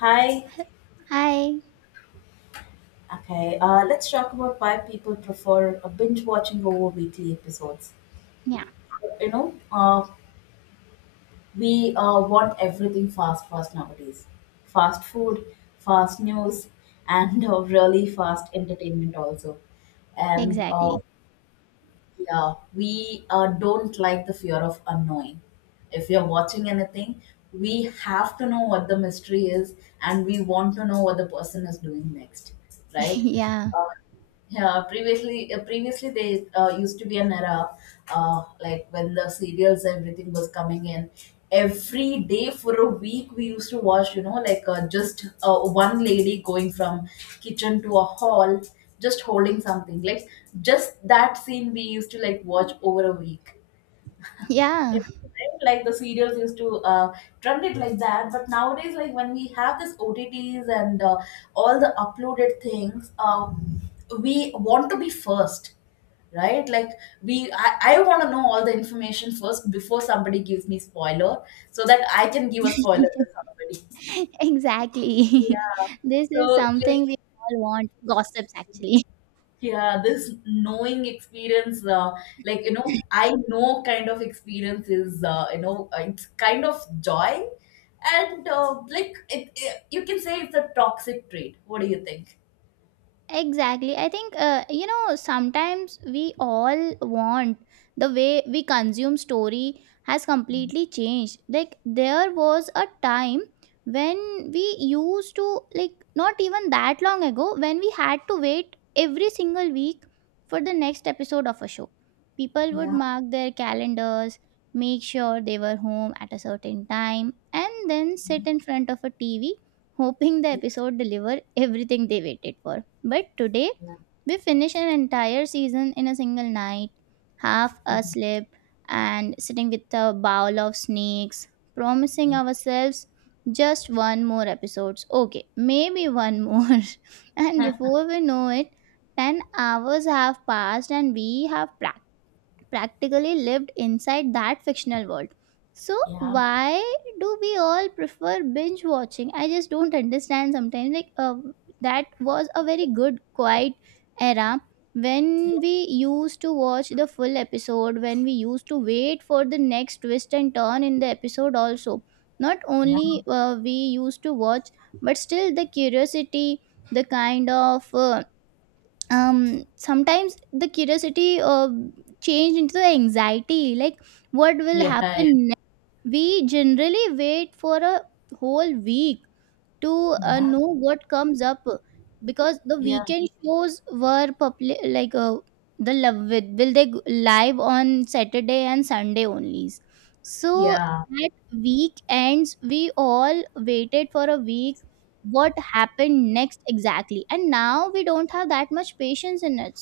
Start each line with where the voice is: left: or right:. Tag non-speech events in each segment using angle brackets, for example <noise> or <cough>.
left: Hi.
right: Hi.
left: Okay. Let's talk about why people prefer binge watching over weekly episodes.
right: Yeah,
left: You know, uh, we want everything fast, fast nowadays. Fast food, fast news, and really fast entertainment also. And
right: exactly.
left: Yeah, we don't like the fear of unknowing. If you're watching anything, we have to know what the mystery is, and we want to know what the person is doing next,
right: <laughs>
left: right?
right: Yeah.
left: Uh, yeah, previously they used to be an era, like when the serials everything was coming in. Every day for a week, we used to watch, you know, like just one lady going from kitchen to a hall, just holding something, like just that scene we used to like watch over a week you
right: Yeah,
left: know, right? Like the serials used to trend it like that. But nowadays, like when we have this OTTs and all the uploaded things, we want to be first, right? Like, I want to know all the information first before somebody gives me spoiler, so that I can give a spoiler to somebody.
right: <laughs> exactly.
left: Yeah.
right: <laughs> This
left: So,
right: is
left: like...
right: something we all want gossips, actually.
left: Yeah, this knowing experience, like, I know kind of experience is, it's kind of joy. And, like, you can say it's a toxic trait. What do you think?
right: Exactly. I think, sometimes we all want the way we consume story has completely changed. Like, there was a time when we used to, like, not even that long ago, when we had to wait every single week for the next episode of a show. People would
left: Yeah,
right: mark their calendars, make sure they were home at a certain time, and then sit in front of a TV hoping the episode deliver everything they waited for. But today,
left: yeah,
right: we finish an entire season in a single night, half asleep and sitting with a bowl of snakes, promising
left: yeah,
right: ourselves just one more episodes. Okay, maybe one more. <laughs> And before we know it, 10 hours have passed and we have practically lived inside that fictional world. So
left: yeah,
right: why do we all prefer binge watching? I just don't understand sometimes. Like that was a very good quiet era when we used to watch the full episode, when we used to wait for the next twist and turn in the episode also. Not
left: yeah,
right: only we used to watch, but still the curiosity, the kind of sometimes the curiosity changed into the anxiety, like what will
left: yeah, yeah,
right: happen next? We generally wait for a whole week to know what comes up because the
left: yeah,
right: weekend shows were public, like the love with, will they go live on Saturday and Sunday only. So
left: yeah.
right: at weekends we all waited for a week what happened next exactly, and now we don't have that much patience in it.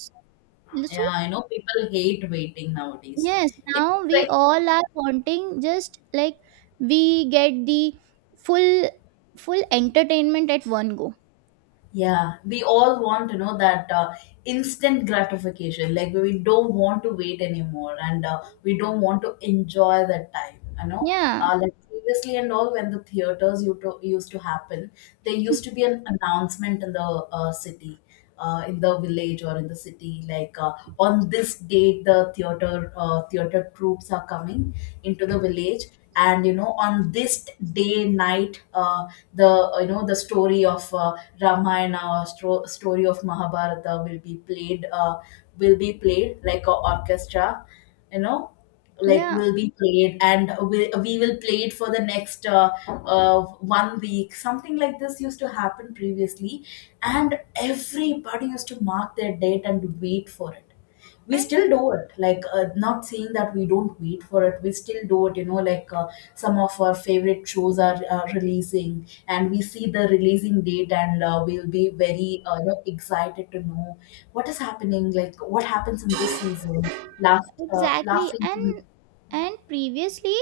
right: So
left: Yeah. You know, people hate waiting nowadays.
right: yes,
left: It's
right: now we
left: like...
right: all are wanting just like we get the full full entertainment at one go.
left: Yeah, we all want to know that instant gratification. Like, we don't want to wait anymore, and we don't want to enjoy that time. You know,
right: Yeah.
left: like previously and all, when the theaters used to happen, there used to be an announcement in the city, in the village or in the city, like on this date the theater troops are coming into the village. And you know, on this day night, the you know the story of Ramayana or story of Mahabharata will be played like a orchestra, you know, like
right: Yeah,
left: will be played. And we will play it for the next one week. Something like this used to happen previously, and everybody used to mark their date and wait for it. We
right: and
left: still do it, like, not saying that we don't wait for it. We still do it, you know, like some of our favorite shows are releasing, and we see the releasing date, and we'll be very you know, excited to know what is happening, like what happens in this season, last
right: exactly,
left: season.
right: and previously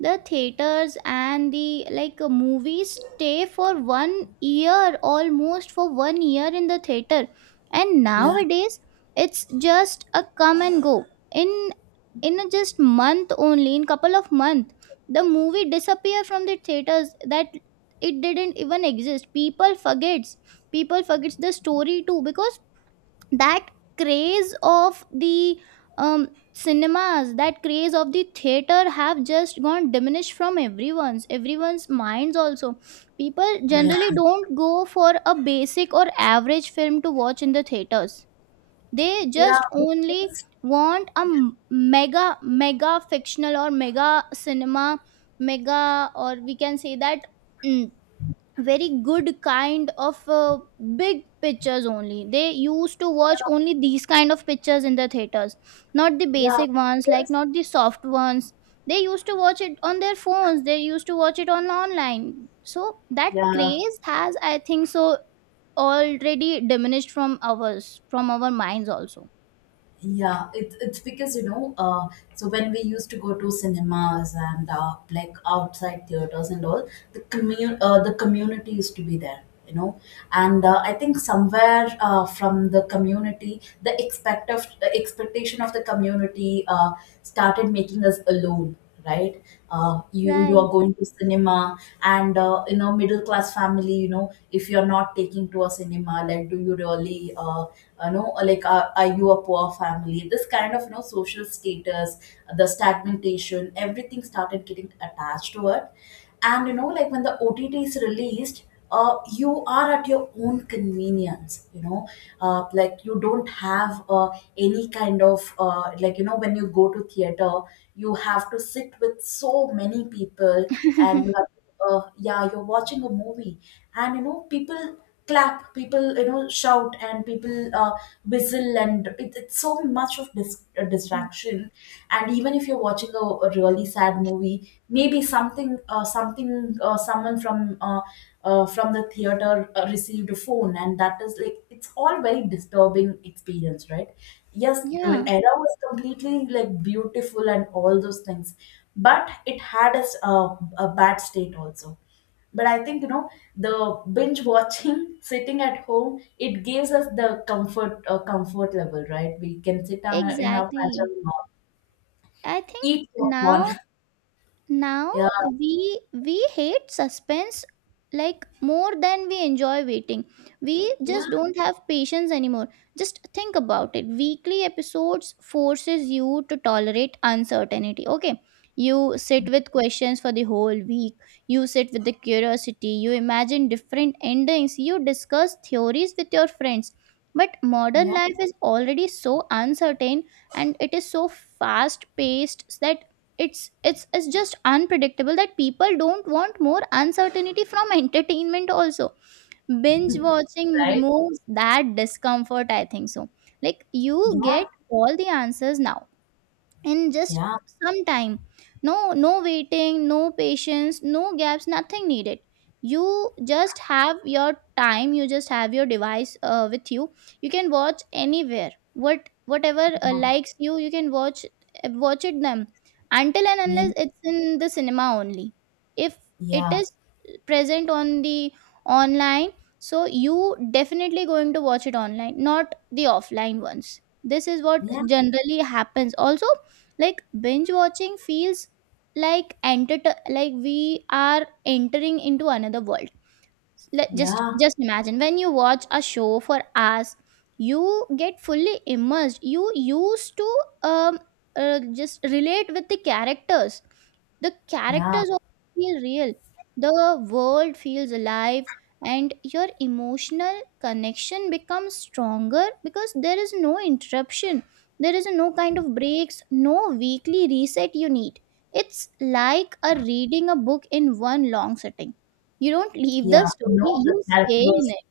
right: the theaters and the like movies stay for 1 year almost for 1 year in the theater, and
left: Yeah,
right: nowadays it's just a come and go in in a just month only in couple of month the movie disappear from the theaters that it didn't even exist. People forgets the story too because that craze of the um, cinemas, that craze of the theater have just gone diminished from everyone's minds also. People
left: yeah,
right: generally don't go for a basic or average film to watch in the theaters. They
left: yeah,
right: just only
left: because...
right: want a mega mega fictional or mega cinema mega, or we can say that mm, very good kind of big pictures only. They used to watch only these kind of pictures in the theaters, not the
left: Yeah,
right: basic ones, like
left: because...
right: not the soft ones. They used to watch it on their phones, they used to watch it on online, so that
left: Yeah.
right: craze has, I think so, already diminished from our minds also.
left: Yeah, it's because you know, so when we used to go to cinemas and like outside theaters and all, the the community used to be there, you know, and I think somewhere from the community, the expect of the expectation of the community started making us alone, right? You
right: Right.
left: are going to cinema, and you know, middle class family, you know, if you are not taking to a cinema, like, do you really you know, like are you a poor family? This kind of you know social status, the stagnation, everything started getting attached to it. And you know, like when the OTT is released, you are at your own convenience, you know. Like, you don't have any kind of like you know, when you go to theater, you have to sit with so many people. And you
right: <laughs>
left: have... Yeah, you're watching a movie, and you know people clap, people you know shout, and people whistle, and it's so much of distraction. And even if you're watching a really sad movie, maybe something, someone from the theater received a phone, and that is like, it's all very disturbing experience, right? Yes, the
right: Yeah,
left: era was completely like beautiful and all those things, but it had a bad state also. But I think you know, the binge watching <laughs> sitting at home, it gives us the comfort level, right? We can sit on in our
right: exactly.
left: pajama,
right: I think
left: eat popcorn.
right: now
left: <laughs> Yeah,
right: we hate suspense, like more than we enjoy waiting. We
left: yeah,
right: just don't have patience anymore. Just think about it, weekly episodes forces you to tolerate uncertainty. Okay, you sit with questions for the whole week, you sit with the curiosity, you imagine different endings, you discuss theories with your friends. But modern
left: yeah.
right: life is already so uncertain, and it is so fast paced that it's just unpredictable, that people don't want more uncertainty from <laughs> entertainment also. Binge watching
left: Right.
right: removes that discomfort, I think so. Like you
left: Yeah,
right: get all the answers now in just
left: yeah,
right: some time. No waiting, no patience, no gaps, nothing needed. You just have your time, you just have your device with you. You can watch anywhere whatever likes you, you can watch watch it them, until and
left: yeah,
right: unless it's in the cinema only. If it
left: yeah,
right: is present on the online, so you definitely going to watch it online, not the offline ones. This is what
left: yeah, yeah,
right: generally happens also. Like binge watching feels like enter like we are entering into another world. Let just
left: yeah,
right: just imagine when you watch a show for hours, you get fully immersed. You used to um, just relate with the characters. The
left: yeah,
right: characters also feel real, the world feels alive, and your emotional connection becomes stronger because there is no interruption, there is no kind of breaks, no weekly reset you need. It's like a reading a book in one long sitting. You don't leave the
left: yeah.
right: story,
left: know the
right: you stay
left: characters
right: in it.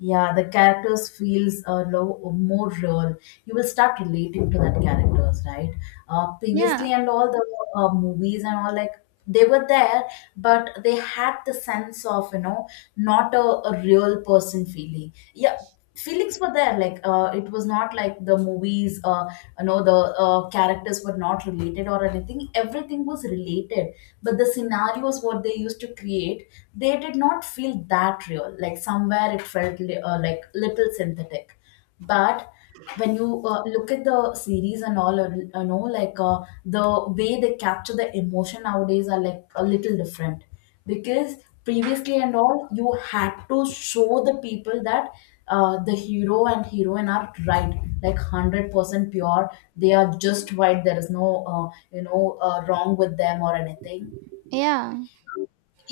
left: Yeah, the characters feels more real. You will start relating to that characters, right?
right: Yeah,
left: Previously and all, the movies and all, like they were there, but they had the sense of you know, not a real person feeling. Yeah, feelings were there, like, it was not like the movies, you know, the characters were not related or anything, everything was related. But the scenarios what they used to create, they did not feel that real, like somewhere it felt like little synthetic. But when you look at the series and all, you know, like the way they capture the emotion nowadays are like a little different. Because previously and all, you had to show the people that, the hero and heroine are right, like 100% pure. They are just right. There is no you know, wrong with them or anything.
right: yeah.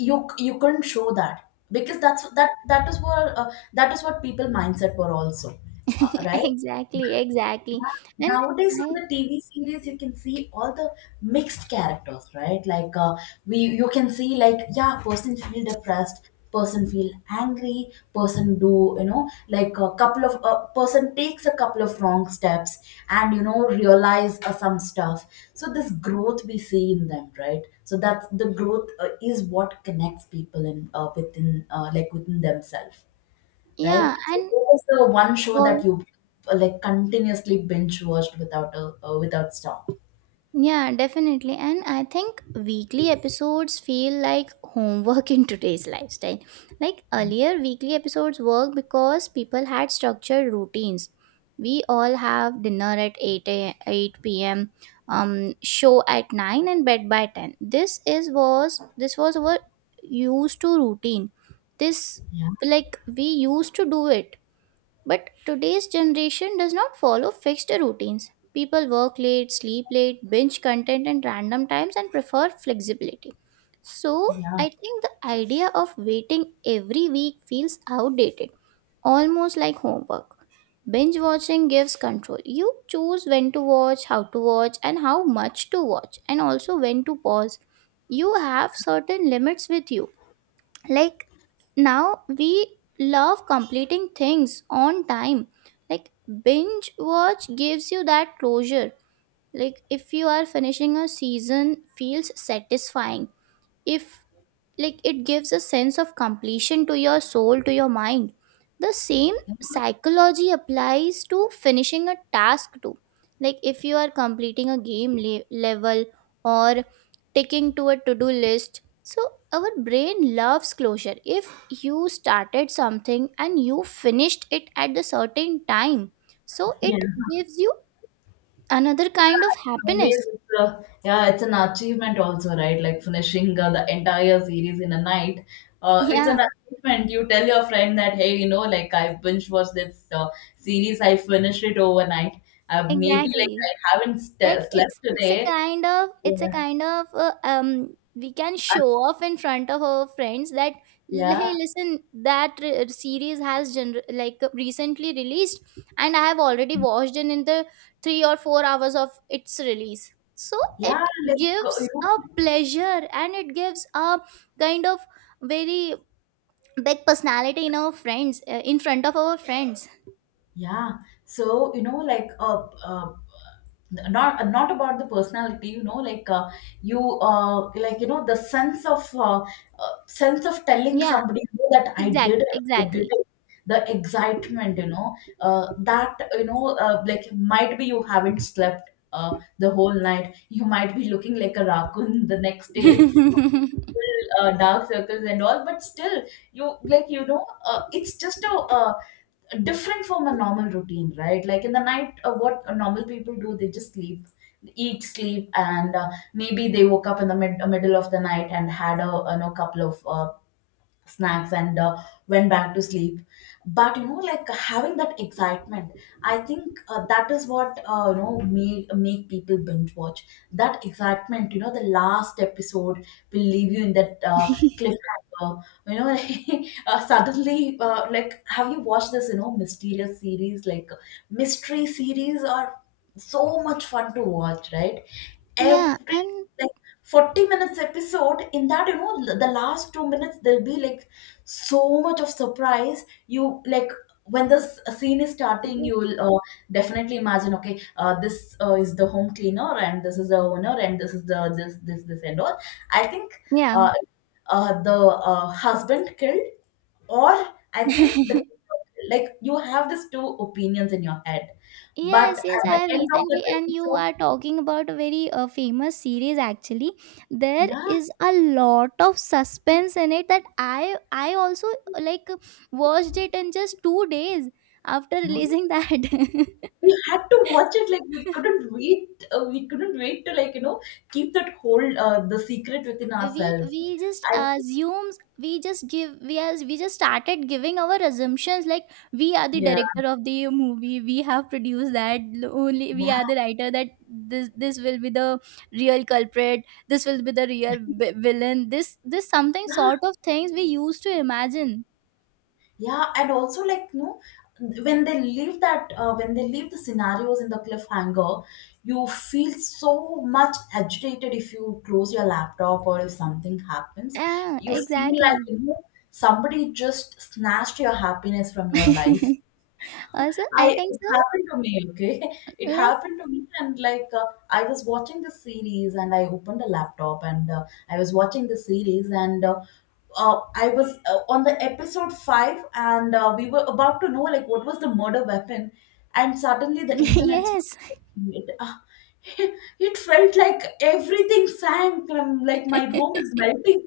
left: You couldn't show that, because that is what people mindset were also.
right: <laughs>
left: Right.
right: Exactly, exactly. And
left: Nowadays,
right: I
left: on the TV series, you can see all the mixed characters, right? Like, you can see, like, yeah, person feel depressed, person feel angry, person do you know, like a couple of person takes a couple of wrong steps, and you know realize some stuff. So this growth we see in them, right? So that's the growth is what connects people in within like within themselves, right?
right: yeah,
left: So
right: and
left: what is the one show that
right: for
left: you like continuously binge watched without a without stop?
right: Yeah, definitely. And I think weekly episodes feel like homework <laughs> in today's lifestyle. Like earlier, weekly episodes work because people had structured routines. We all have dinner at 8 p.m., show at 9, and bed by 10. This was our used to routine. This
left: Yeah,
right: Like we used to do it, but today's generation does not follow fixed routines. People work late, sleep late, binge content at random times, and prefer flexibility. So,
left: yeah,
right: I think the idea of waiting every week feels outdated, almost like homework. Binge watching gives control. You choose when to watch, how to watch, and how much to watch, and also when to pause. You have certain limits with you. Like now we love completing things on time, like binge watch gives you that closure. Like if you are finishing a season feels satisfying, if like it gives a sense of completion to your soul, to your mind. The same
left: yeah.
right: psychology applies to finishing a task too, like if you are completing a game level, or ticking to a to-do list, so our brain loves closure. If you started something and you finished it at the certain time, so
left: Yeah.
right: it gives you another kind of
left: Nowadays,
right: happiness.
left: yeah, it's an achievement also, right? Like finishing the entire series in a night. It's an
right: <laughs> Yeah,
left: achievement. You tell your friend that, hey, you know, like I binge watched this series, I finished it overnight. Maybe, like,
right: exactly.
left: I haven't
right: Like
left: slept
right: it's a
left: today.
right: kind of it's a
left: Yeah.
right: kind of we can
left: Uh,
right: show off in front of our friends that,
left: yeah,
right: hey listen, that series has like recently released, and I have already watched in the 3 or 4 hours of its release. So
left: yeah,
right: it
left: like you
right: gives
left: know...
right: a pleasure, and it gives a kind of very big personality in our friends in front of our friends.
left: Yeah. So, you know, like, not about the personality, you know, like, you, like you know, the sense of telling
right: Yeah,
left: somebody, "You know that I did
right: exactly,
left: it. I did
right: exactly.
left: it!" The excitement, you know, that you know, like might be you haven't slept the whole night, you might be looking like a raccoon the next day, full,
right: <laughs>
left: dark circles and all, but still you, like, you know, it's just a different from a normal routine, right? Like in the night, what normal people do, they just sleep, eat, sleep, and maybe they woke up in the middle of the night and had you know, couple of snacks, and went back to sleep. But you know, like having that excitement, I think that is what, you know, make, make people binge watch. That excitement, you know, the last episode will leave you in that cliffhanger, you know. <laughs> Suddenly Like, have you watched this, you know, mysterious series? Like, mystery series are so much fun to watch, right?
right: Yeah,
left: Every
right: and
left: 40 minutes episode, in that you know, the last 2 minutes, there'll be like so much of surprise. You, like... when this scene is starting, you'll definitely imagine, okay, this is the home cleaner, and this is the owner, and this is the this and all. I think,
right: yeah.
left: uh, the husband killed, or I think the...
right: <laughs>
left: like you have these two opinions in your head. But
right: Yes, yes,
left: at the
right: I have
left: end of the
right: recently, and you
left: episode...
right: are talking about a very famous series actually. There
left: Yeah.
right: is a lot of suspense in it that I also, like, watched it in just 2 days after
left: Yeah.
right: releasing that. <laughs>
left: We had to watch it, like we couldn't wait. We couldn't wait to, like you know, keep that whole the secret within
right: we
left: ourselves.
right: we just
left: I think...
right: assumes, we just give we as we just started giving our assumptions, like we are the
left: Yeah,
right: director of the movie, we have produced that, only
left: yeah,
right: we are the writer, that this will be the real culprit, this will be the real villain, this something
left: yeah,
right: sort of things we used to imagine.
left: yeah. And also, like you know, when they leave the scenarios in the cliffhanger, you feel so much agitated if you close your laptop or if something happens.
right: Yeah,
left: You feel like
right: exactly.
left: you know, somebody just snatched your happiness from your life.
right: <laughs> Also, I
left: I
right: think
left: It
right: so.
left: happened to me, okay? <laughs> It
right: Like,
left: happened to me, and like, I was watching the series, and I opened a laptop, and I was watching the series, and uh, I was on the episode five, and we were about to know like what was the murder weapon, and suddenly the
right: <laughs>
left: internet's not
right: yes.
left: working. It, <laughs> it felt like everything sank. Like my room is melting.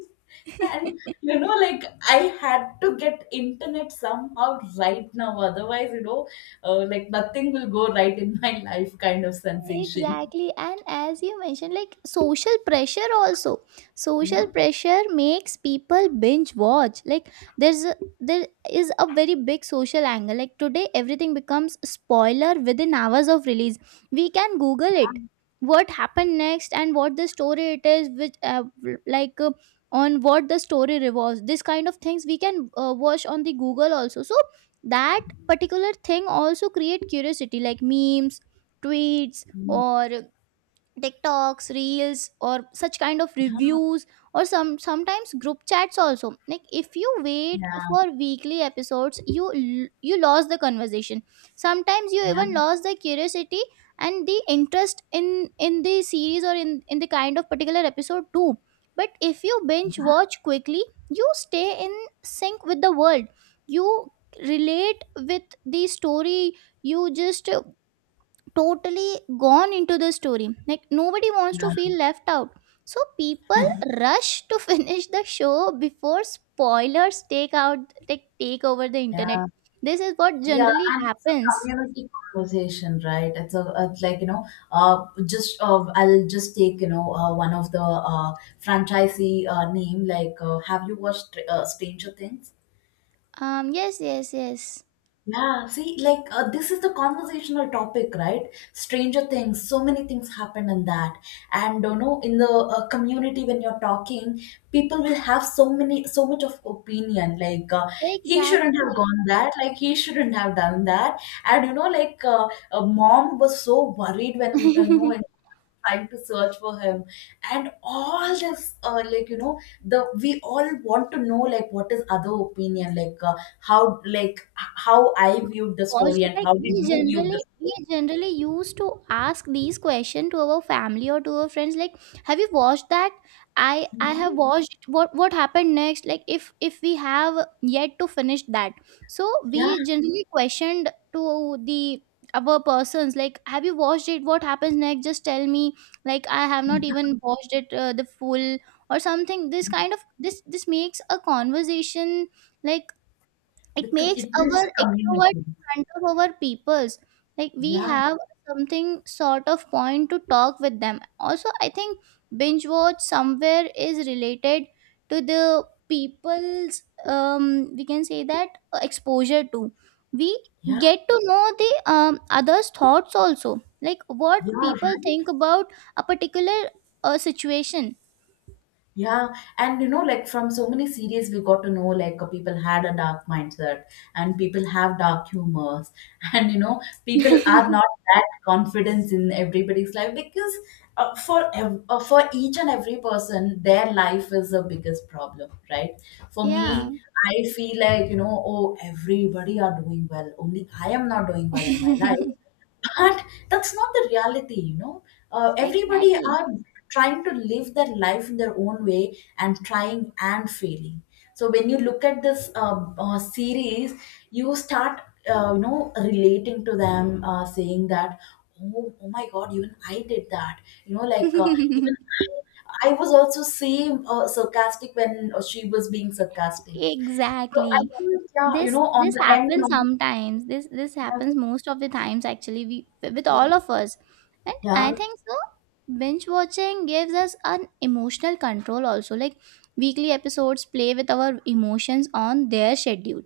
left: And
right: <laughs>
left: you know, like I had to get internet somehow right now. Otherwise, like nothing will go right in my <laughs> life kind of sensation.
right: Exactly. And as you mentioned, like social pressure also. Social
left: Yeah.
right: pressure makes people binge watch. Like there is a very big social angle. Like today everything becomes spoiler within hours of release. We can Google it. What happened next and what the story it is, which like on what the story revolves. This kind of things we can watch on the Google also. So that particular thing also create curiosity, like memes, tweets,
left: Mm.
right: or TikToks, Reels, or such kind of
left: Yeah.
right: reviews, or sometimes group chats also. Like if you wait
left: Yeah.
right: for weekly episodes, you lost the conversation. Sometimes you
left: Yeah.
right: even lost the curiosity and the interest in the series, or in the kind of particular episode too. But if you binge watch quickly, you stay in sync with the world. You relate with the story. You just totally gone into the story. Like nobody wants to feel left out. So people
left: Yeah. <laughs>
right: rush to <laughs> finish the show before spoilers take out like take over the internet.
left: Yeah.
right: This is what
left: Yeah,
right: generally
left: and it's a
right: happens.
left: community conversation, right? It's a like you know, just I'll just take one of the franchisee name. Like, have you watched Stranger Things?
right: Yes, yes, yes.
left: Yeah, see, like this is the conversational topic, right? Stranger Things, so many things happen in that, and you know, in the community when you're talking, people will have so many, so much of opinion. Like he shouldn't have
right: Exactly.
left: gone that, like he shouldn't have done that, and you know, like mom was so worried when you know
right: <laughs>
left: trying to search for him and all this like you know the we all want to know like what is other opinion like how like how I viewed the
right: Because
left: story and
right: like
left: how did
right: we
left: you view the
right: generally we
left: story.
right: generally used to ask these questions to our family or to our friends, like, have you watched that, I
left: Yeah.
right: have watched, what happened next, like if we have yet to finish that. So we generally questioned to the our persons, like, have you watched it, what happens next, just tell me, like, I have not
left: Yeah.
right: even watched it the full, or something. This kind of, this makes a conversation. Like it makes
left: It
right: our
left: builds a
right: extrovert
left: community.
right: in front of our peoples, like we
left: Yeah.
right: have something sort of point to talk with them also. I think binge watch somewhere is related to the people's, um we can say that, exposure to we
left: Yeah.
right: get to know the others thoughts also, like what
left: Yeah, right.
right: people think about a particular situation.
left: Yeah, and you know, like from so many series, we got to know like people had a dark mindset and people have dark humors, <laughs> and you know, people are
right: <laughs>
left: not that confidence in everybody's life because for each and every person, their life is the biggest problem, right? For
right: Yeah.
left: me, I feel like you know, oh, everybody are doing well, only I am not doing well in my life,
right: <laughs>
left: but that's not the reality, you know. Everybody
right: Exactly.
left: are trying to live their life in their own way and trying and failing. So when you look at this series, you start, you know, relating to them, saying that, oh, oh my God, even I did that. You know, like even
right: <laughs>
left: I was also same sarcastic when she was being sarcastic. So I
right: Exactly,
left: think, yeah, you
right: this
left: know, on
right: this
left: the end,
right: happens sometimes, this happens most of the times actually, we with all of us. And
left: yeah,
right: I think so, binge watching gives us an emotional control also. Like weekly episodes play with our emotions on their schedule,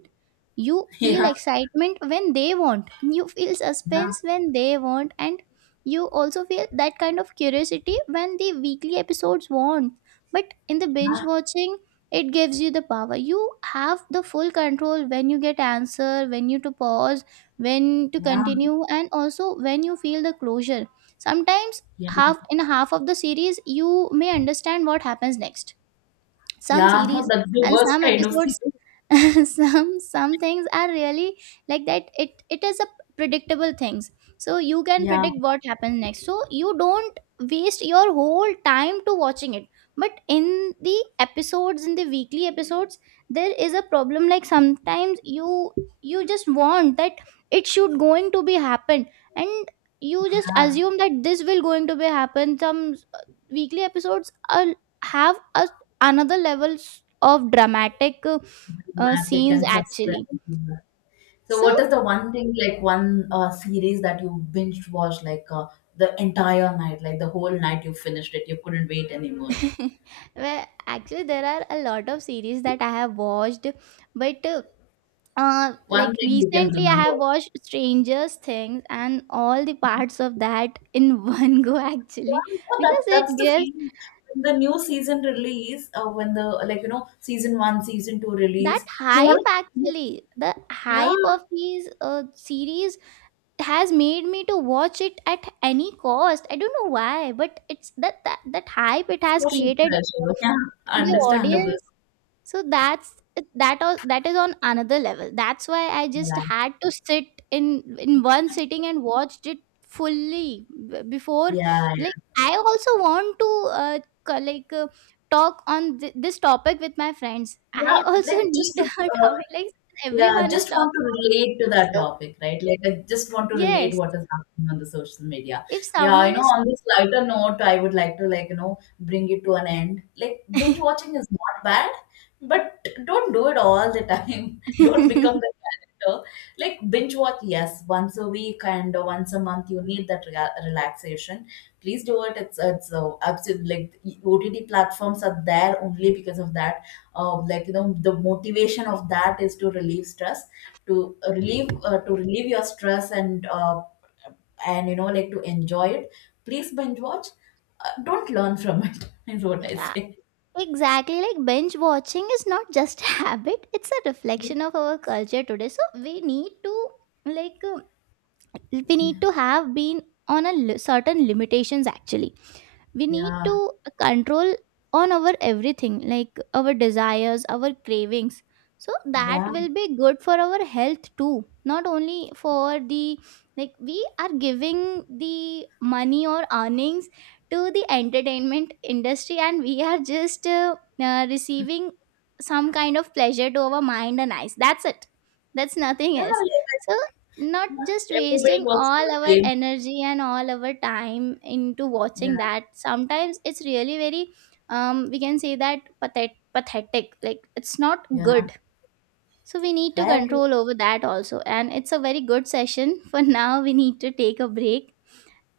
right: you feel
left: yeah. <laughs>
right: excitement when they want, you feel
left: Yeah,
right: suspense when they want, and you also feel that kind of curiosity when the weekly episodes want. But in the binge
left: yeah,
right: watching, it gives you the power, you have the full control, when you get answer, when you to pause, when to
left: yeah,
right: continue, and also when you feel the closure. Sometimes half of the series you may understand what happens next, some
left: yeah. No,
right: series
left: that's the
right: and
left: worst
right: some
left: kind of series.
right: episodes. <laughs> Some things are really like that, it is a predictable things, so you can
left: Yeah,
right: predict what happens next, so you don't waste your whole time to watching it. But in the weekly episodes there is a problem, like sometimes you just want that it should going to be happen, and you just
left: yeah.
right: assume that this will going to be happen. Some weekly episodes are have a another levels of dramatic
left: Dramatic
right: scenes
left: and
right: actually.
left: suspense. So,
right: So,
left: what is the one thing, like one series that you binge watched, like the entire night, like the whole night you finished it, you couldn't wait anymore?
right: <laughs> well, actually, there are a lot of series that I have watched, but
left: One
right: like
left: thing you can
right: recently, I
left: remember.
right: have watched Strangers Things and all the parts of that in <laughs> one go actually,
left: Yeah, no, that
right: because it
left: that's the
right: gives
left: feeling. When the new season release, when the like you know season one, season two
right: that
left: release, you want
right: hype
left: to,
right: actually, the
left: yeah,
right: hype of these series has made me to watch it at any cost, I don't know why, but it's that hype it has
left: social
right: created
left: pressure, yeah,
right: in the
left: understandable.
right: audience. So that is on another level, that's why I just
left: Yeah.
right: had to sit in one sitting and watched it fully before,
left: Yeah, yeah.
right: like I also want to like talk on this topic with my friends,
left: Yeah,
right: I also <laughs>
left: like
right: need
left: just to,
right: a topic like
left: yeah,
right: everyone is
left: just want to
right: talking about.
left: relate to that
right: So
left: topic, right? Like I just want to relate
right: yes,
left: what is happening on the social media.
right: if
left: Yeah, you
right: someone
left: know,
right: is
left: on this lighter note, I would like to like, you know, bring it to an end. Like binge
right: <laughs>
left: watching is not bad, but don't do it all the time. <laughs> Don't become the
right: <laughs>
left: So, like binge watch, yes, once a week and once a month, you need that relaxation. Please do it. It's absolutely like OTT platforms are there only because of that. Like you know, the motivation of that is to relieve stress, to relieve your stress and and you know like to enjoy it. Please binge watch. Don't learn from it. <laughs> Is what I
right: Uh,
left: say.
right: exactly, like binge watching is not just <laughs> a habit, it's a reflection of our culture today, so we need to, like we need to have been on a certain limitations actually. We need
left: Yeah,
right: to control on our everything, like our desires, our cravings, so that
left: yeah,
right: will be good for our health too, not only for the, like we are giving the money or earnings to the entertainment industry, and we are just receiving some kind of pleasure to our mind and eyes, that's it, that's nothing
left: yeah.
right: else. So not
left: Like,
right: just
left: everybody
right: wasting
left: works for
right: all
left: the
right: our
left: same.
right: energy and all our time into
left: Yeah,
right: watching that, sometimes it's really very, we can say that, pathetic, like it's not
left: yeah.
right: good. So we need to
left: Kaya,
right: control over that also. And it's a very good session. <laughs> For now we need to take a break.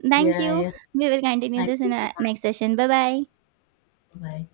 right: Thank
left: yeah,
right: you,
left: yeah.
right: we will continue
left: Ai,
right: this
left: que
right: in a
left: massa,
right: next session. Bye bye.
left: vai.